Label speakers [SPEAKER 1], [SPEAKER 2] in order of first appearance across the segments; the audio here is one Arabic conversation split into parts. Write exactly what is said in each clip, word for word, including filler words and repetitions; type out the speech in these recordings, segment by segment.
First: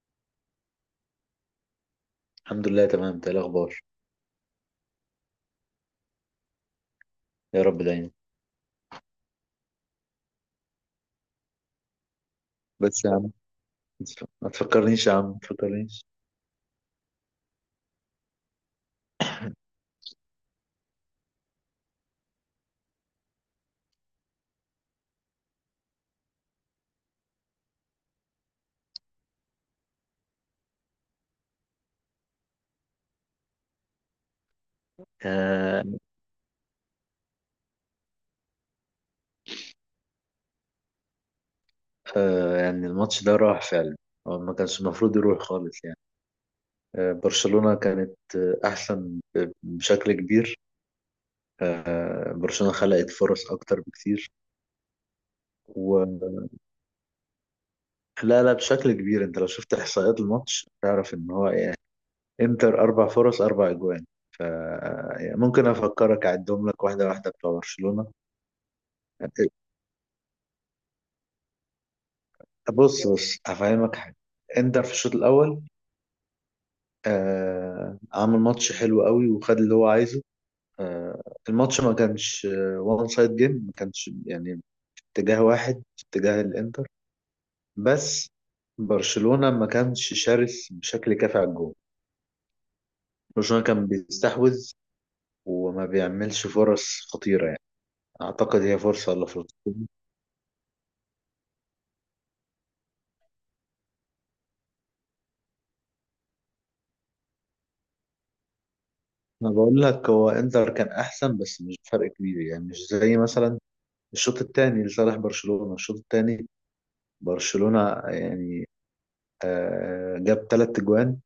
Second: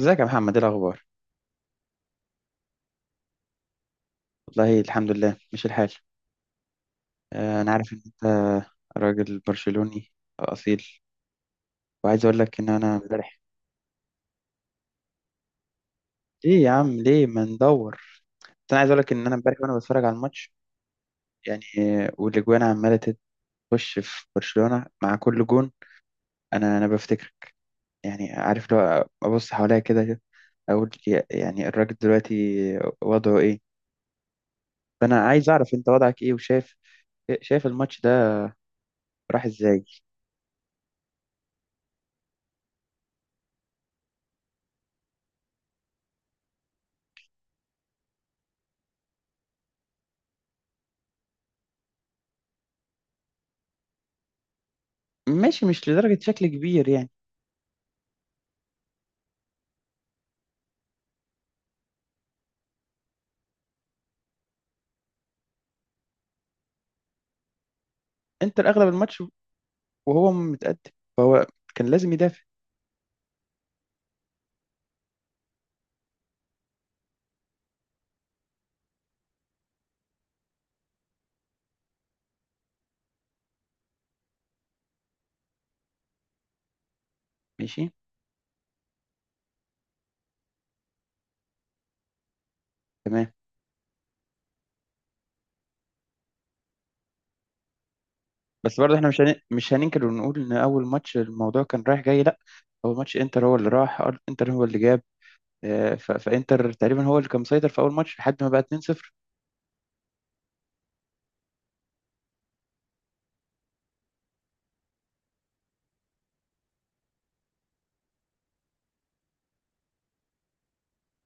[SPEAKER 1] ازيك يا محمد؟ ايه الاخبار؟
[SPEAKER 2] الحمد لله، تمام ده الاخبار.
[SPEAKER 1] والله الحمد لله. مش الحال؟ آه،
[SPEAKER 2] يا
[SPEAKER 1] انا
[SPEAKER 2] رب
[SPEAKER 1] عارف ان
[SPEAKER 2] دايما.
[SPEAKER 1] انت راجل برشلوني اصيل، وعايز اقول لك ان انا
[SPEAKER 2] بس يا عم،
[SPEAKER 1] امبارح...
[SPEAKER 2] ما تفكرنيش يا عم، ما تفكرنيش.
[SPEAKER 1] ليه يا عم ليه ما ندور؟ بس انا عايز اقول لك ان انا امبارح وانا بتفرج على الماتش، يعني آه، والاجوان عماله تخش في برشلونة مع كل جون. انا انا بفتكر يعني، عارف لو ابص حواليا كده كده، اقول يا- يعني الراجل دلوقتي وضعه ايه؟ فانا عايز اعرف انت
[SPEAKER 2] آه
[SPEAKER 1] وضعك ايه، وشايف... شايف الماتش ده راح ازاي؟
[SPEAKER 2] آه يعني الماتش ده راح فعلا. هو ما كانش المفروض يروح خالص يعني. آه برشلونة كانت آه احسن ب- بشكل كبير. آه برشلونة خلقت فرص اكتر بكتير.
[SPEAKER 1] ماشي، مش
[SPEAKER 2] و
[SPEAKER 1] لدرجة شكل كبير يعني.
[SPEAKER 2] لا لا، بشكل كبير. انت لو شفت احصائيات الماتش تعرف ان هو يعني انتر اربع فرص، اربع اجوان. ف يعني ممكن افكرك اعدهم لك واحده واحده بتوع برشلونه.
[SPEAKER 1] انتر اغلب الماتش وهو متقدم، فهو كان لازم يدافع.
[SPEAKER 2] بص بص، هفهمك حاجة. انتر في الشوط الأول آه عمل ماتش حلو قوي وخد اللي هو عايزه. آه الماتش ما كانش وان سايد جيم، ما كانش يعني اتجاه واحد، اتجاه الانتر.
[SPEAKER 1] ماشي.
[SPEAKER 2] بس برشلونة ما كانش شرس بشكل كافي على الجول.
[SPEAKER 1] تمام.
[SPEAKER 2] برشلونة كان بيستحوذ وما بيعملش فرص خطيرة يعني. أعتقد هي
[SPEAKER 1] بس برضه احنا
[SPEAKER 2] فرصة
[SPEAKER 1] مش
[SPEAKER 2] ولا
[SPEAKER 1] هن... مش
[SPEAKER 2] فرصتين.
[SPEAKER 1] هننكر ونقول ان اول ماتش الموضوع كان رايح جاي، لا. اول ماتش انتر هو اللي راح أر- انتر هو اللي جاب آه، ف... فانتر تقريبا هو اللي كان مسيطر في اول ماتش لحد ما بقى اتنين صفر.
[SPEAKER 2] أنا بقول لك هو إنتر كان أحسن، بس مش فرق كبير يعني، مش زي مثلا الشوط الثاني لصالح برشلونة. الشوط الثاني برشلونة يعني آه، جاب ثلاث اجوان.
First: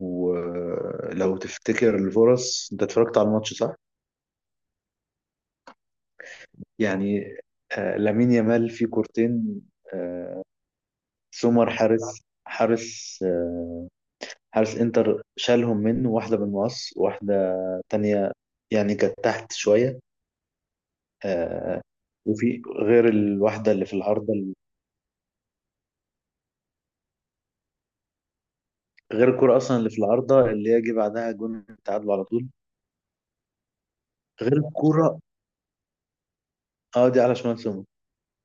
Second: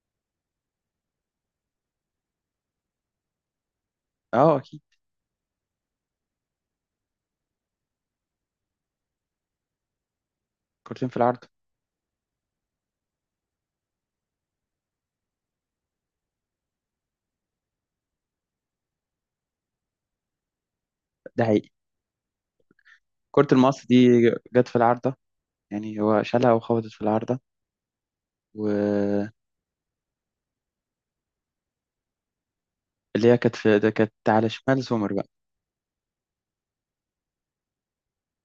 [SPEAKER 2] ولو تفتكر الفرص، انت اتفرجت على الماتش صح؟
[SPEAKER 1] اه اكيد.
[SPEAKER 2] يعني آه، لامين يامال في كورتين. آه،
[SPEAKER 1] كورتين في العارضه.
[SPEAKER 2] سومر حارس حارس، آه، حارس انتر شالهم منه، واحدة بالمقص، واحدة تانية يعني كانت تحت شوية.
[SPEAKER 1] ده حقيقي.
[SPEAKER 2] آه، وفي غير
[SPEAKER 1] كرة
[SPEAKER 2] الواحدة
[SPEAKER 1] المقص
[SPEAKER 2] اللي في
[SPEAKER 1] دي
[SPEAKER 2] العارضة.
[SPEAKER 1] جت في العارضه، يعني هو شالها وخبطت في العارضه. واللي
[SPEAKER 2] غير الكرة أصلا اللي في العارضة اللي هي جه بعدها جون التعادل على طول.
[SPEAKER 1] هي كانت في ده كانت على
[SPEAKER 2] غير
[SPEAKER 1] شمال سومر
[SPEAKER 2] الكرة،
[SPEAKER 1] بقى.
[SPEAKER 2] اه دي على شمال سومر.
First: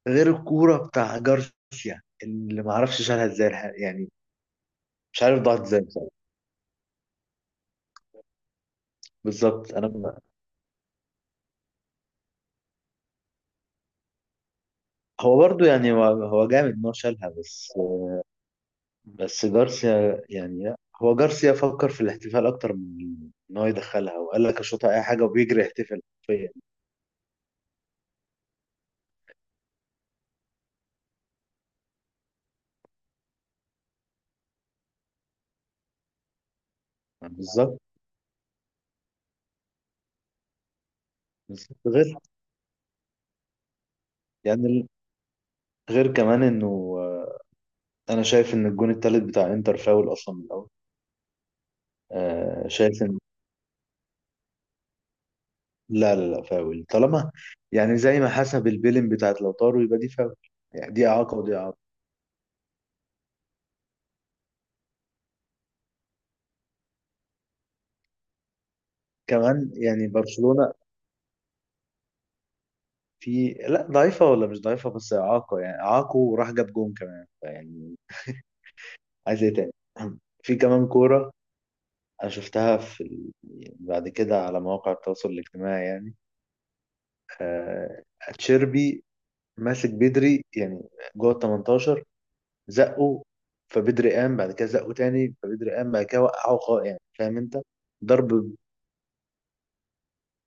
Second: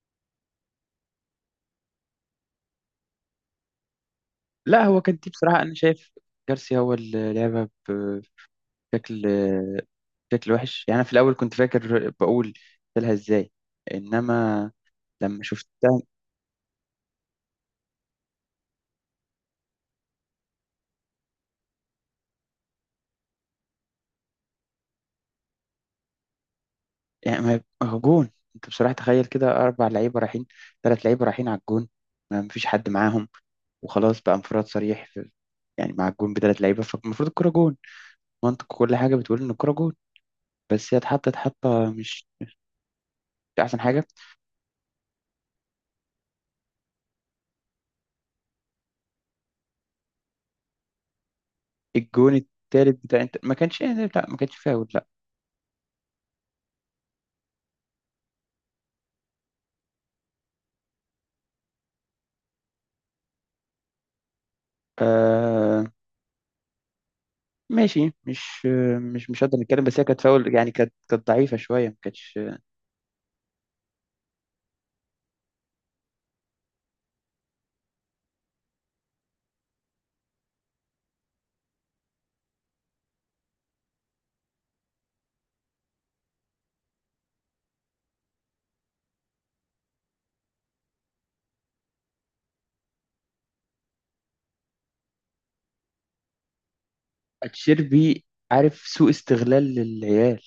[SPEAKER 2] غير الكورة بتاع جارسيا اللي ما اعرفش شالها ازاي الح- يعني
[SPEAKER 1] لا هو كانت
[SPEAKER 2] مش
[SPEAKER 1] دي،
[SPEAKER 2] عارف ضاعت
[SPEAKER 1] بصراحه انا
[SPEAKER 2] ازاي
[SPEAKER 1] شايف
[SPEAKER 2] بصراحة.
[SPEAKER 1] جارسيا هو اللي لعبها ب- بشكل
[SPEAKER 2] بالظبط، انا ب-
[SPEAKER 1] بشكل وحش يعني. أنا في الأول كنت فاكر، بقول شالها إزاي، إنما
[SPEAKER 2] هو
[SPEAKER 1] لما
[SPEAKER 2] برضو يعني
[SPEAKER 1] شفتها...
[SPEAKER 2] هو هو جامد ان هو شالها، بس بس جارسيا يعني لا. هو جارسيا فكر في الاحتفال اكتر من ان هو يدخلها، وقال لك اشوطها اي حاجة وبيجري يحتفل حرفيا.
[SPEAKER 1] يعني ما هو جون، أنت بصراحة تخيل كده أربع لعيبة رايحين، ثلاث لعيبة رايحين على الجون، ما مفيش حد معاهم، وخلاص بقى انفراد صريح في... يعني مع الجون بثلاث لعيبة، فالمفروض
[SPEAKER 2] يعني
[SPEAKER 1] الكرة جون.
[SPEAKER 2] بالظبط.
[SPEAKER 1] منطق كل حاجة بتقول إن الكرة جون، بس هي اتحطت
[SPEAKER 2] بالظبط
[SPEAKER 1] حطة
[SPEAKER 2] غير
[SPEAKER 1] مش مش أحسن حاجة.
[SPEAKER 2] يعني ال- غير كمان انه، آه، انا شايف ان الجون التالت بتاع انتر فاول اصلا من الاول.
[SPEAKER 1] الجون
[SPEAKER 2] آه،
[SPEAKER 1] التالت
[SPEAKER 2] شايف،
[SPEAKER 1] بتاع أنت ما كانش، يعني لا ما كانش فاول، لا.
[SPEAKER 2] لا لا لا، فاول طالما يعني زي ما حسب البيلين بتاعت لوتارو يبقى دي فاول. يعني دي إعاقة ودي إعاقة
[SPEAKER 1] آه، ماشي. مش مش مش هقدر
[SPEAKER 2] كمان
[SPEAKER 1] نتكلم، بس هي
[SPEAKER 2] يعني.
[SPEAKER 1] كانت فاول يعني،
[SPEAKER 2] برشلونة
[SPEAKER 1] كانت كانت ضعيفة شوية، ما كانتش...
[SPEAKER 2] في لا ضعيفة ولا مش ضعيفة، بس إعاقة يعني. إعاقة وراح جاب جون كمان يعني، عايز إيه تاني؟ في كمان كورة أنا شفتها في ال... بعد كده على مواقع التواصل الاجتماعي يعني. آه... تشيربي ماسك بدري يعني جوه ال تمنتاشر، زقه، فبدري قام، بعد كده زقه تاني فبدري قام، بعد كده وقعه خالص يعني، فاهم انت؟
[SPEAKER 1] اتشيربي،
[SPEAKER 2] ضرب،
[SPEAKER 1] عارف، سوء استغلال للعيال،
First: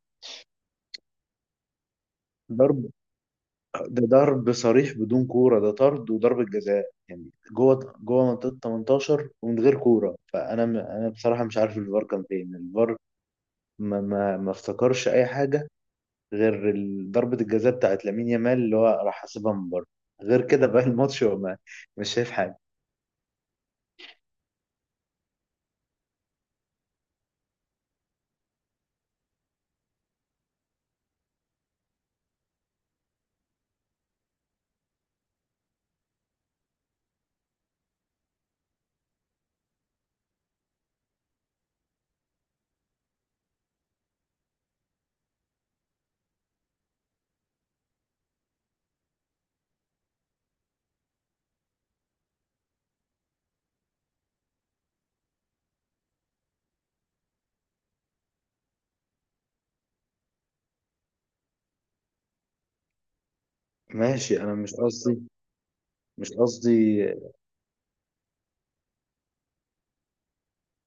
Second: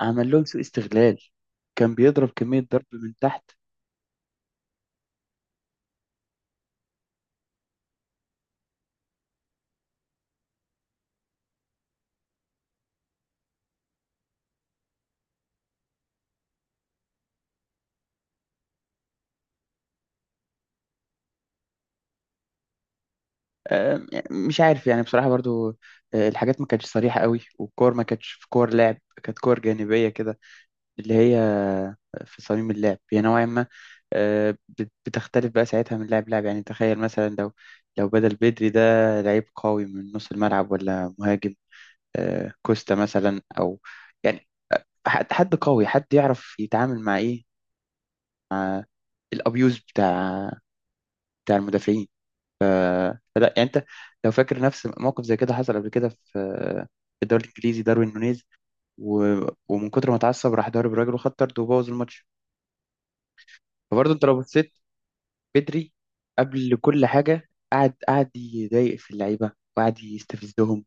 [SPEAKER 1] عمل لهم سوء استغلال، كان بيضرب كمية
[SPEAKER 2] ضرب.
[SPEAKER 1] ضرب من تحت.
[SPEAKER 2] ده ضرب صريح بدون كورة، ده طرد وضربة جزاء يعني، جوه جوه منطقة تمنتاشر ومن غير كورة. فأنا م... أنا بصراحة مش عارف الفار كان فين. الفار ما ما, ما افتكرش أي حاجة غير ال- ضربة الجزاء بتاعت لامين يامال اللي هو راح حاسبها من بره. غير كده بقى الماتش هو ما، مش شايف حاجة.
[SPEAKER 1] آه، مش عارف يعني بصراحة برضو، آه، الحاجات ما كانتش صريحة قوي، والكور ما كانتش في كور لعب، كانت كور جانبية كده، اللي هي آه، في صميم اللعب هي نوعا ما آه، بت- بتختلف بقى ساعتها من لاعب لاعب، يعني تخيل مثلا لو لو بدل بدري ده لعيب قوي من نص الملعب ولا مهاجم، آه، كوستا مثلا او يعني، حد حد قوي حد يعرف يتعامل مع ايه، الابيوز بتاع بتاع المدافعين. فلا يعني انت لو فاكر نفس موقف زي كده حصل قبل كده في في الدوري الانجليزي، داروين نونيز و... ومن كتر ما اتعصب راح ضارب راجل وخد طرد وبوظ الماتش. فبرضه انت لو
[SPEAKER 2] ماشي، أنا
[SPEAKER 1] بصيت،
[SPEAKER 2] مش قصدي،
[SPEAKER 1] بدري
[SPEAKER 2] مش
[SPEAKER 1] قبل
[SPEAKER 2] قصدي.
[SPEAKER 1] كل حاجه قعد قعد يضايق في اللعيبه، وقعد يستفزهم،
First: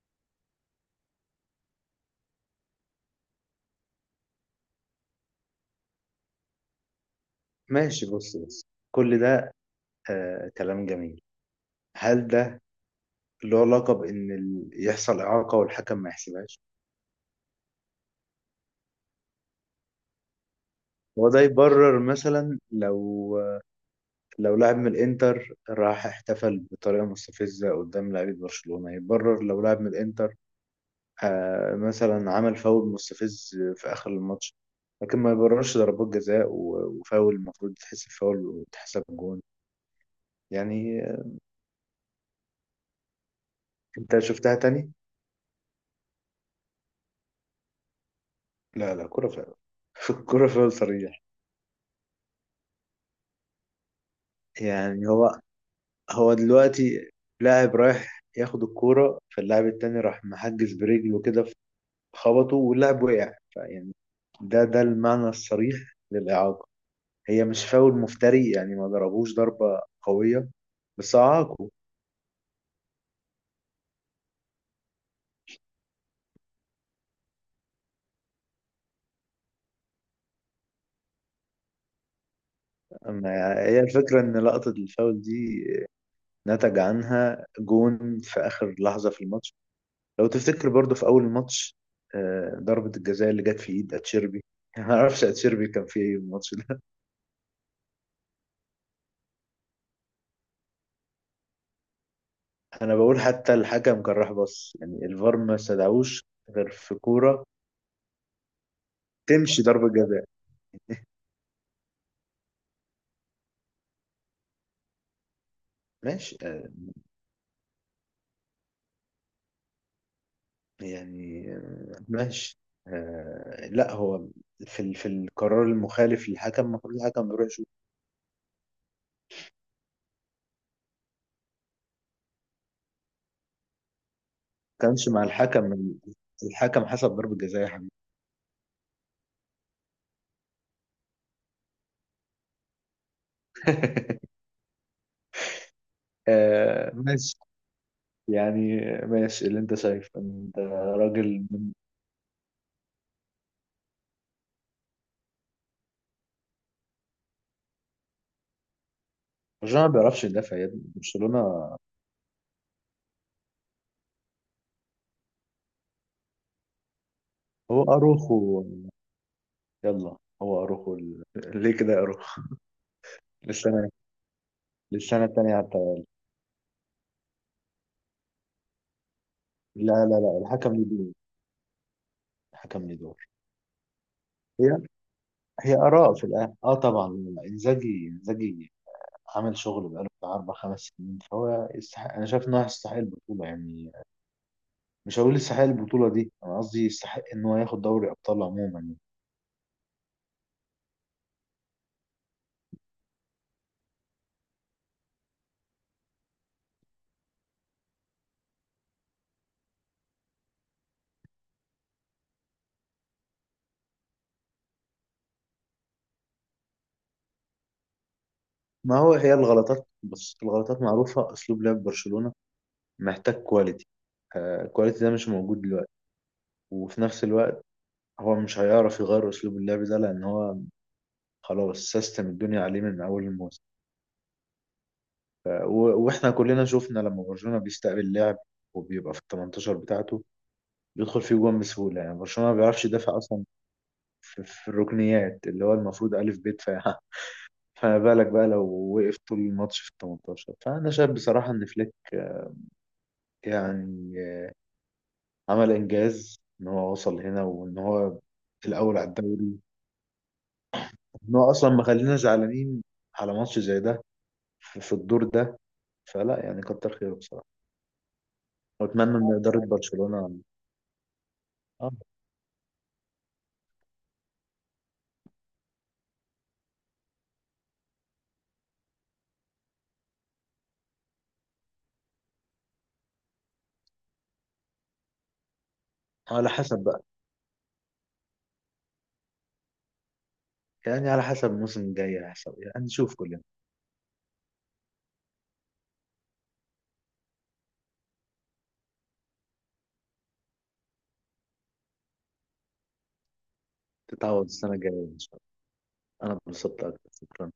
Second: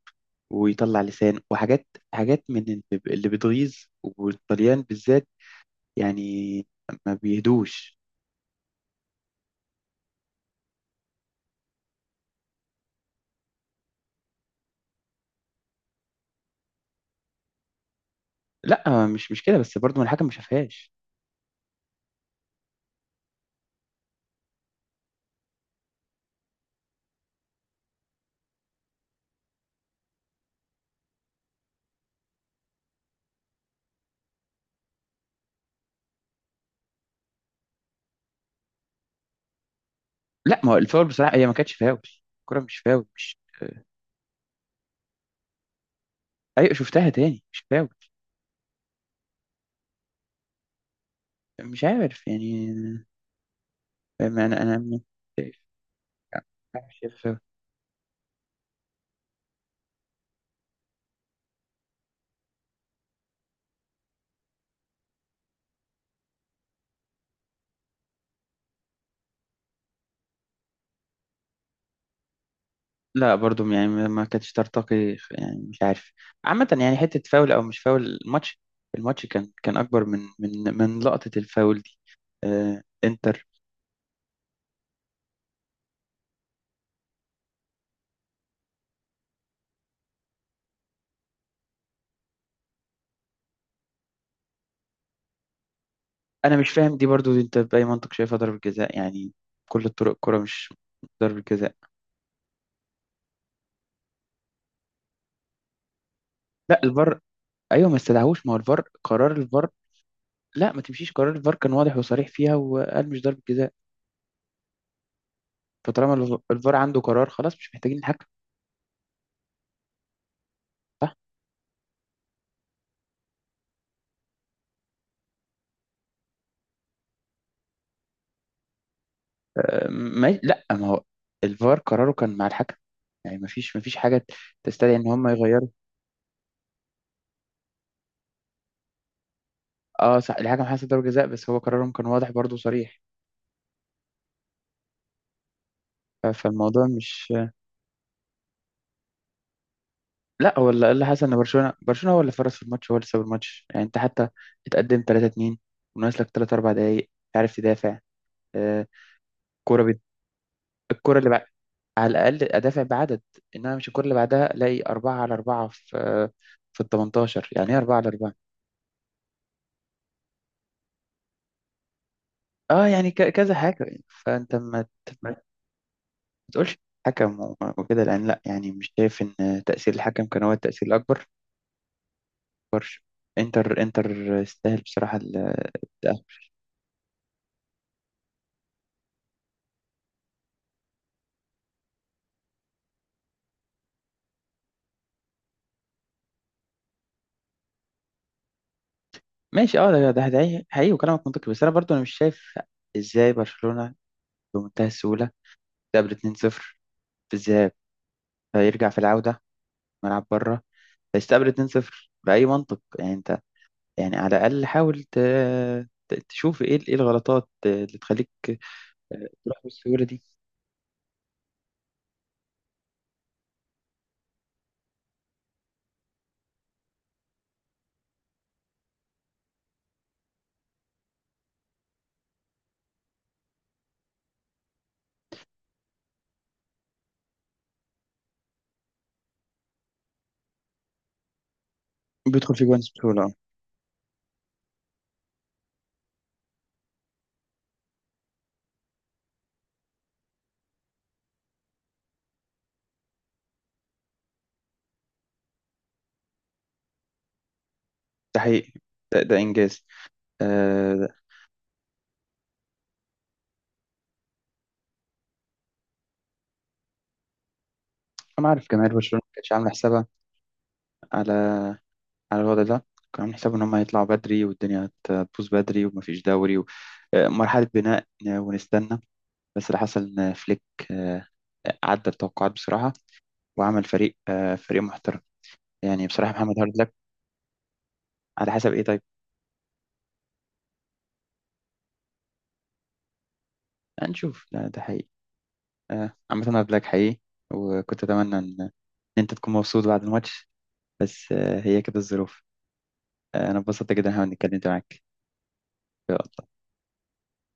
[SPEAKER 1] ويطلع لسان وحاجات، حاجات من اللي اللي بتغيظ، والطليان بالذات يعني ما بيهدوش.
[SPEAKER 2] ماشي، بص بص، كل ده آه كلام جميل. هل ده له علاقة بإن ال- يحصل إعاقة والحكم ما يحسبهاش؟
[SPEAKER 1] لا مش مش كده، بس برضه ما الحكم ما شافهاش.
[SPEAKER 2] هو ده يبرر مثلا لو لو لاعب من الانتر راح احتفل بطريقه مستفزه قدام لاعيبه برشلونه؟ يبرر لو لاعب من الانتر آه، مثلا عمل فاول مستفز في اخر الماتش؟ لكن ما يبررش ضربات جزاء و- وفاول، المفروض تحسب فاول وتحسب جون.
[SPEAKER 1] لا ما هو
[SPEAKER 2] يعني
[SPEAKER 1] الفاول
[SPEAKER 2] آه،
[SPEAKER 1] بصراحه هي ما كانتش فاول، الكره مش فاول، مش...
[SPEAKER 2] انت شفتها تاني؟
[SPEAKER 1] ايوه، شفتها تاني، مش فاول.
[SPEAKER 2] لا لا، كرة فاول. كرة فاول صريح.
[SPEAKER 1] مش عارف يعني. فاهم؟ انا انا مش
[SPEAKER 2] يعني هو هو
[SPEAKER 1] عارف،
[SPEAKER 2] دلوقتي
[SPEAKER 1] شايف فاول.
[SPEAKER 2] لاعب رايح ياخد الكورة، فاللاعب التاني راح محجز برجله كده، خبطه واللاعب وقع، فيعني ده ده المعنى الصريح للإعاقة. هي مش فاول مفتري يعني، ما ضربوش ضربة قوية، بس أعاقه.
[SPEAKER 1] لا برضو يعني ما ما كانتش ترتقي، يعني مش عارف. عامه يعني، حته فاول او مش فاول، الماتش الماتش كان كان اكبر من من من لقطه الفاول دي. آه، انتر...
[SPEAKER 2] أما هي الفكرة إن لقطة الفاول دي نتج عنها جون في آخر لحظة في الماتش. لو تفتكر برضه في أول الماتش آه، ضربة الجزاء اللي جت في إيد أتشيربي. ما أعرفش أتشيربي كان في إيه الماتش
[SPEAKER 1] انا مش
[SPEAKER 2] ده.
[SPEAKER 1] فاهم دي برضو، دي انت باي منطق شايفها ضربه جزاء يعني؟ كل الطرق الكره مش ضربه جزاء.
[SPEAKER 2] أنا بقول حتى الحكم كان راح بص يعني، الفار ما استدعوش غير
[SPEAKER 1] لا
[SPEAKER 2] في
[SPEAKER 1] الفار،
[SPEAKER 2] كورة
[SPEAKER 1] ايوه ما استدعوش، ما هو الفار قرار
[SPEAKER 2] تمشي
[SPEAKER 1] الفار.
[SPEAKER 2] ضربة جزاء.
[SPEAKER 1] لا ما تمشيش، قرار الفار كان واضح وصريح فيها، وقال مش ضربة جزاء. فطالما
[SPEAKER 2] ماشي
[SPEAKER 1] الف-
[SPEAKER 2] آه،
[SPEAKER 1] الفار عنده قرار خلاص، مش محتاجين الحكم. صح.
[SPEAKER 2] يعني آه، ماشي. آه لا، هو في ال- في القرار المخالف للحكم، المفروض الحكم يروح يشوف.
[SPEAKER 1] آه، ما لا ما هو الفار قراره كان مع الحكم، يعني ما فيش ما فيش حاجة
[SPEAKER 2] ما
[SPEAKER 1] تستدعي ان
[SPEAKER 2] كانش مع
[SPEAKER 1] هم يغيروا.
[SPEAKER 2] الحكم، الحكم حسب ضربة جزاء يا حبيبي.
[SPEAKER 1] اه صح، الحكم حسب ضربة جزاء، بس هو قرارهم كان واضح برضه وصريح. ف- فالموضوع
[SPEAKER 2] آه
[SPEAKER 1] مش...
[SPEAKER 2] ماشي يعني، ماشي اللي انت شايف، انت
[SPEAKER 1] لا هو اللي اللي حصل ان
[SPEAKER 2] راجل.
[SPEAKER 1] برشلونة برشلونة هو اللي فرص في الماتش، هو اللي ساب الماتش. يعني انت حتى اتقدم ثلاثة اثنين وناقص لك ثلاثة اربعة دقايق، عارف تدافع. آه، كرة
[SPEAKER 2] برشلونة ما
[SPEAKER 1] بت...
[SPEAKER 2] بيعرفش يدافع يا ابني.
[SPEAKER 1] الكرة
[SPEAKER 2] برشلونة
[SPEAKER 1] اللي على الأقل أدافع بعدد، إنما مش الكرة اللي بعدها ألاقي أربعة على أربعة في في ال تمنتاشر، يعني إيه
[SPEAKER 2] هو
[SPEAKER 1] أربعة على أربعة؟
[SPEAKER 2] اروخو، يلا هو اروخو ال- ليه كده يا اروخو؟
[SPEAKER 1] أه يعني ك- كذا حاجة
[SPEAKER 2] للسنة،
[SPEAKER 1] يعني. فأنت ما ت-
[SPEAKER 2] للسنة
[SPEAKER 1] ما
[SPEAKER 2] التانية حتى.
[SPEAKER 1] تقولش حكم و- وكده، لأن لأ يعني مش شايف إن تأثير
[SPEAKER 2] لا لا
[SPEAKER 1] الحكم
[SPEAKER 2] لا،
[SPEAKER 1] كان هو
[SPEAKER 2] الحكم ليه
[SPEAKER 1] التأثير
[SPEAKER 2] دور،
[SPEAKER 1] الأكبر.
[SPEAKER 2] الحكم ليه دور.
[SPEAKER 1] إنتر إنتر
[SPEAKER 2] هي
[SPEAKER 1] استاهل بصراحة ال-
[SPEAKER 2] هي اراء
[SPEAKER 1] التأهل.
[SPEAKER 2] في الاخر، اه طبعا. انزاجي، انزاجي عمل شغل بقاله بتاع أربع خمس سنين، فهو يستحق. أنا شايف إن هو يستحق البطولة يعني. مش هقول يستحق البطولة دي، أنا قصدي يستحق إن هو ياخد دوري أبطال عموما يعني.
[SPEAKER 1] ماشي، أه ده ده ده حقيقي وكلامك منطقي، بس أنا برضو أنا مش شايف إزاي برشلونة بمنتهى السهولة تقابل اتنين صفر في الذهاب فيرجع في العودة ملعب بره فيستقبل اتنين صفر بأي منطق يعني؟ يعني على الأقل حاول ت... ت- تشوف إيه إيه الغلطات اللي تخليك
[SPEAKER 2] ما هو هي
[SPEAKER 1] تروح
[SPEAKER 2] الغلطات،
[SPEAKER 1] بالسهولة دي.
[SPEAKER 2] بس الغلطات معروفة، أسلوب لعب برشلونة محتاج كواليتي. آه، الكواليتي ده مش موجود دلوقتي. وفي نفس الوقت هو مش هيعرف يغير أسلوب اللعب ده، لأن هو خلاص سيستم الدنيا عليه من أول الموسم. آه، و- وإحنا كلنا شفنا لما برشلونة بيستقبل لعب وبيبقى في ال ثمانية عشر بتاعته، بيدخل فيه جوان بسهولة. يعني برشلونة
[SPEAKER 1] بيدخل
[SPEAKER 2] ما
[SPEAKER 1] في جوان
[SPEAKER 2] بيعرفش يدافع
[SPEAKER 1] بسهولة، آه.
[SPEAKER 2] أصلا في, في, الركنيات اللي هو المفروض ألف ب دفاع. فما بالك بقى لو وقف طول الماتش في ال تمنتاشر؟ فأنا شايف بصراحة إن فليك يعني عمل إنجاز إن هو وصل هنا وإن هو
[SPEAKER 1] ده حقيقي.
[SPEAKER 2] الأول على
[SPEAKER 1] ده, ده
[SPEAKER 2] الدوري.
[SPEAKER 1] إنجاز. آه.
[SPEAKER 2] إن هو أصلا ما خلينا زعلانين على ماتش زي ده في في الدور ده. فلا يعني، كتر خيره بصراحة.
[SPEAKER 1] أنا عارف جماهير
[SPEAKER 2] وأتمنى
[SPEAKER 1] برشلونة ما
[SPEAKER 2] إن
[SPEAKER 1] كانتش
[SPEAKER 2] إدارة
[SPEAKER 1] عاملة حسابها
[SPEAKER 2] برشلونة
[SPEAKER 1] على
[SPEAKER 2] آه،
[SPEAKER 1] على الوضع ده. كانوا عاملين حسابهم إن هم يطلعوا بدري والدنيا هتبوظ بدري ومفيش دوري و... آه، مرحلة بناء، آه، ونستنى. بس اللي حصل إن فليك آه، عدى التوقعات بصراحة، وعمل فريق آه، فريق محترم. يعني بصراحة
[SPEAKER 2] على
[SPEAKER 1] محمد هارد
[SPEAKER 2] حسب
[SPEAKER 1] لك.
[SPEAKER 2] بقى.
[SPEAKER 1] على حسب إيه طيب؟
[SPEAKER 2] يعني على حسب الموسم الجاي هيحصل إيه. يعني نشوف كلنا.
[SPEAKER 1] هنشوف، لا ده حقيقي. آه، عامة أنا قبلك حقيقي، وكنت أتمنى إن إن أنت تكون مبسوط بعد الماتش، بس آه، هي كده الظروف. آه، أنا اتبسطت جدا إن أنا
[SPEAKER 2] تتعوض
[SPEAKER 1] اتكلمت
[SPEAKER 2] السنة
[SPEAKER 1] معاك.
[SPEAKER 2] الجاية إن شاء الله. أنا اتبسطت أكتر، شكرا.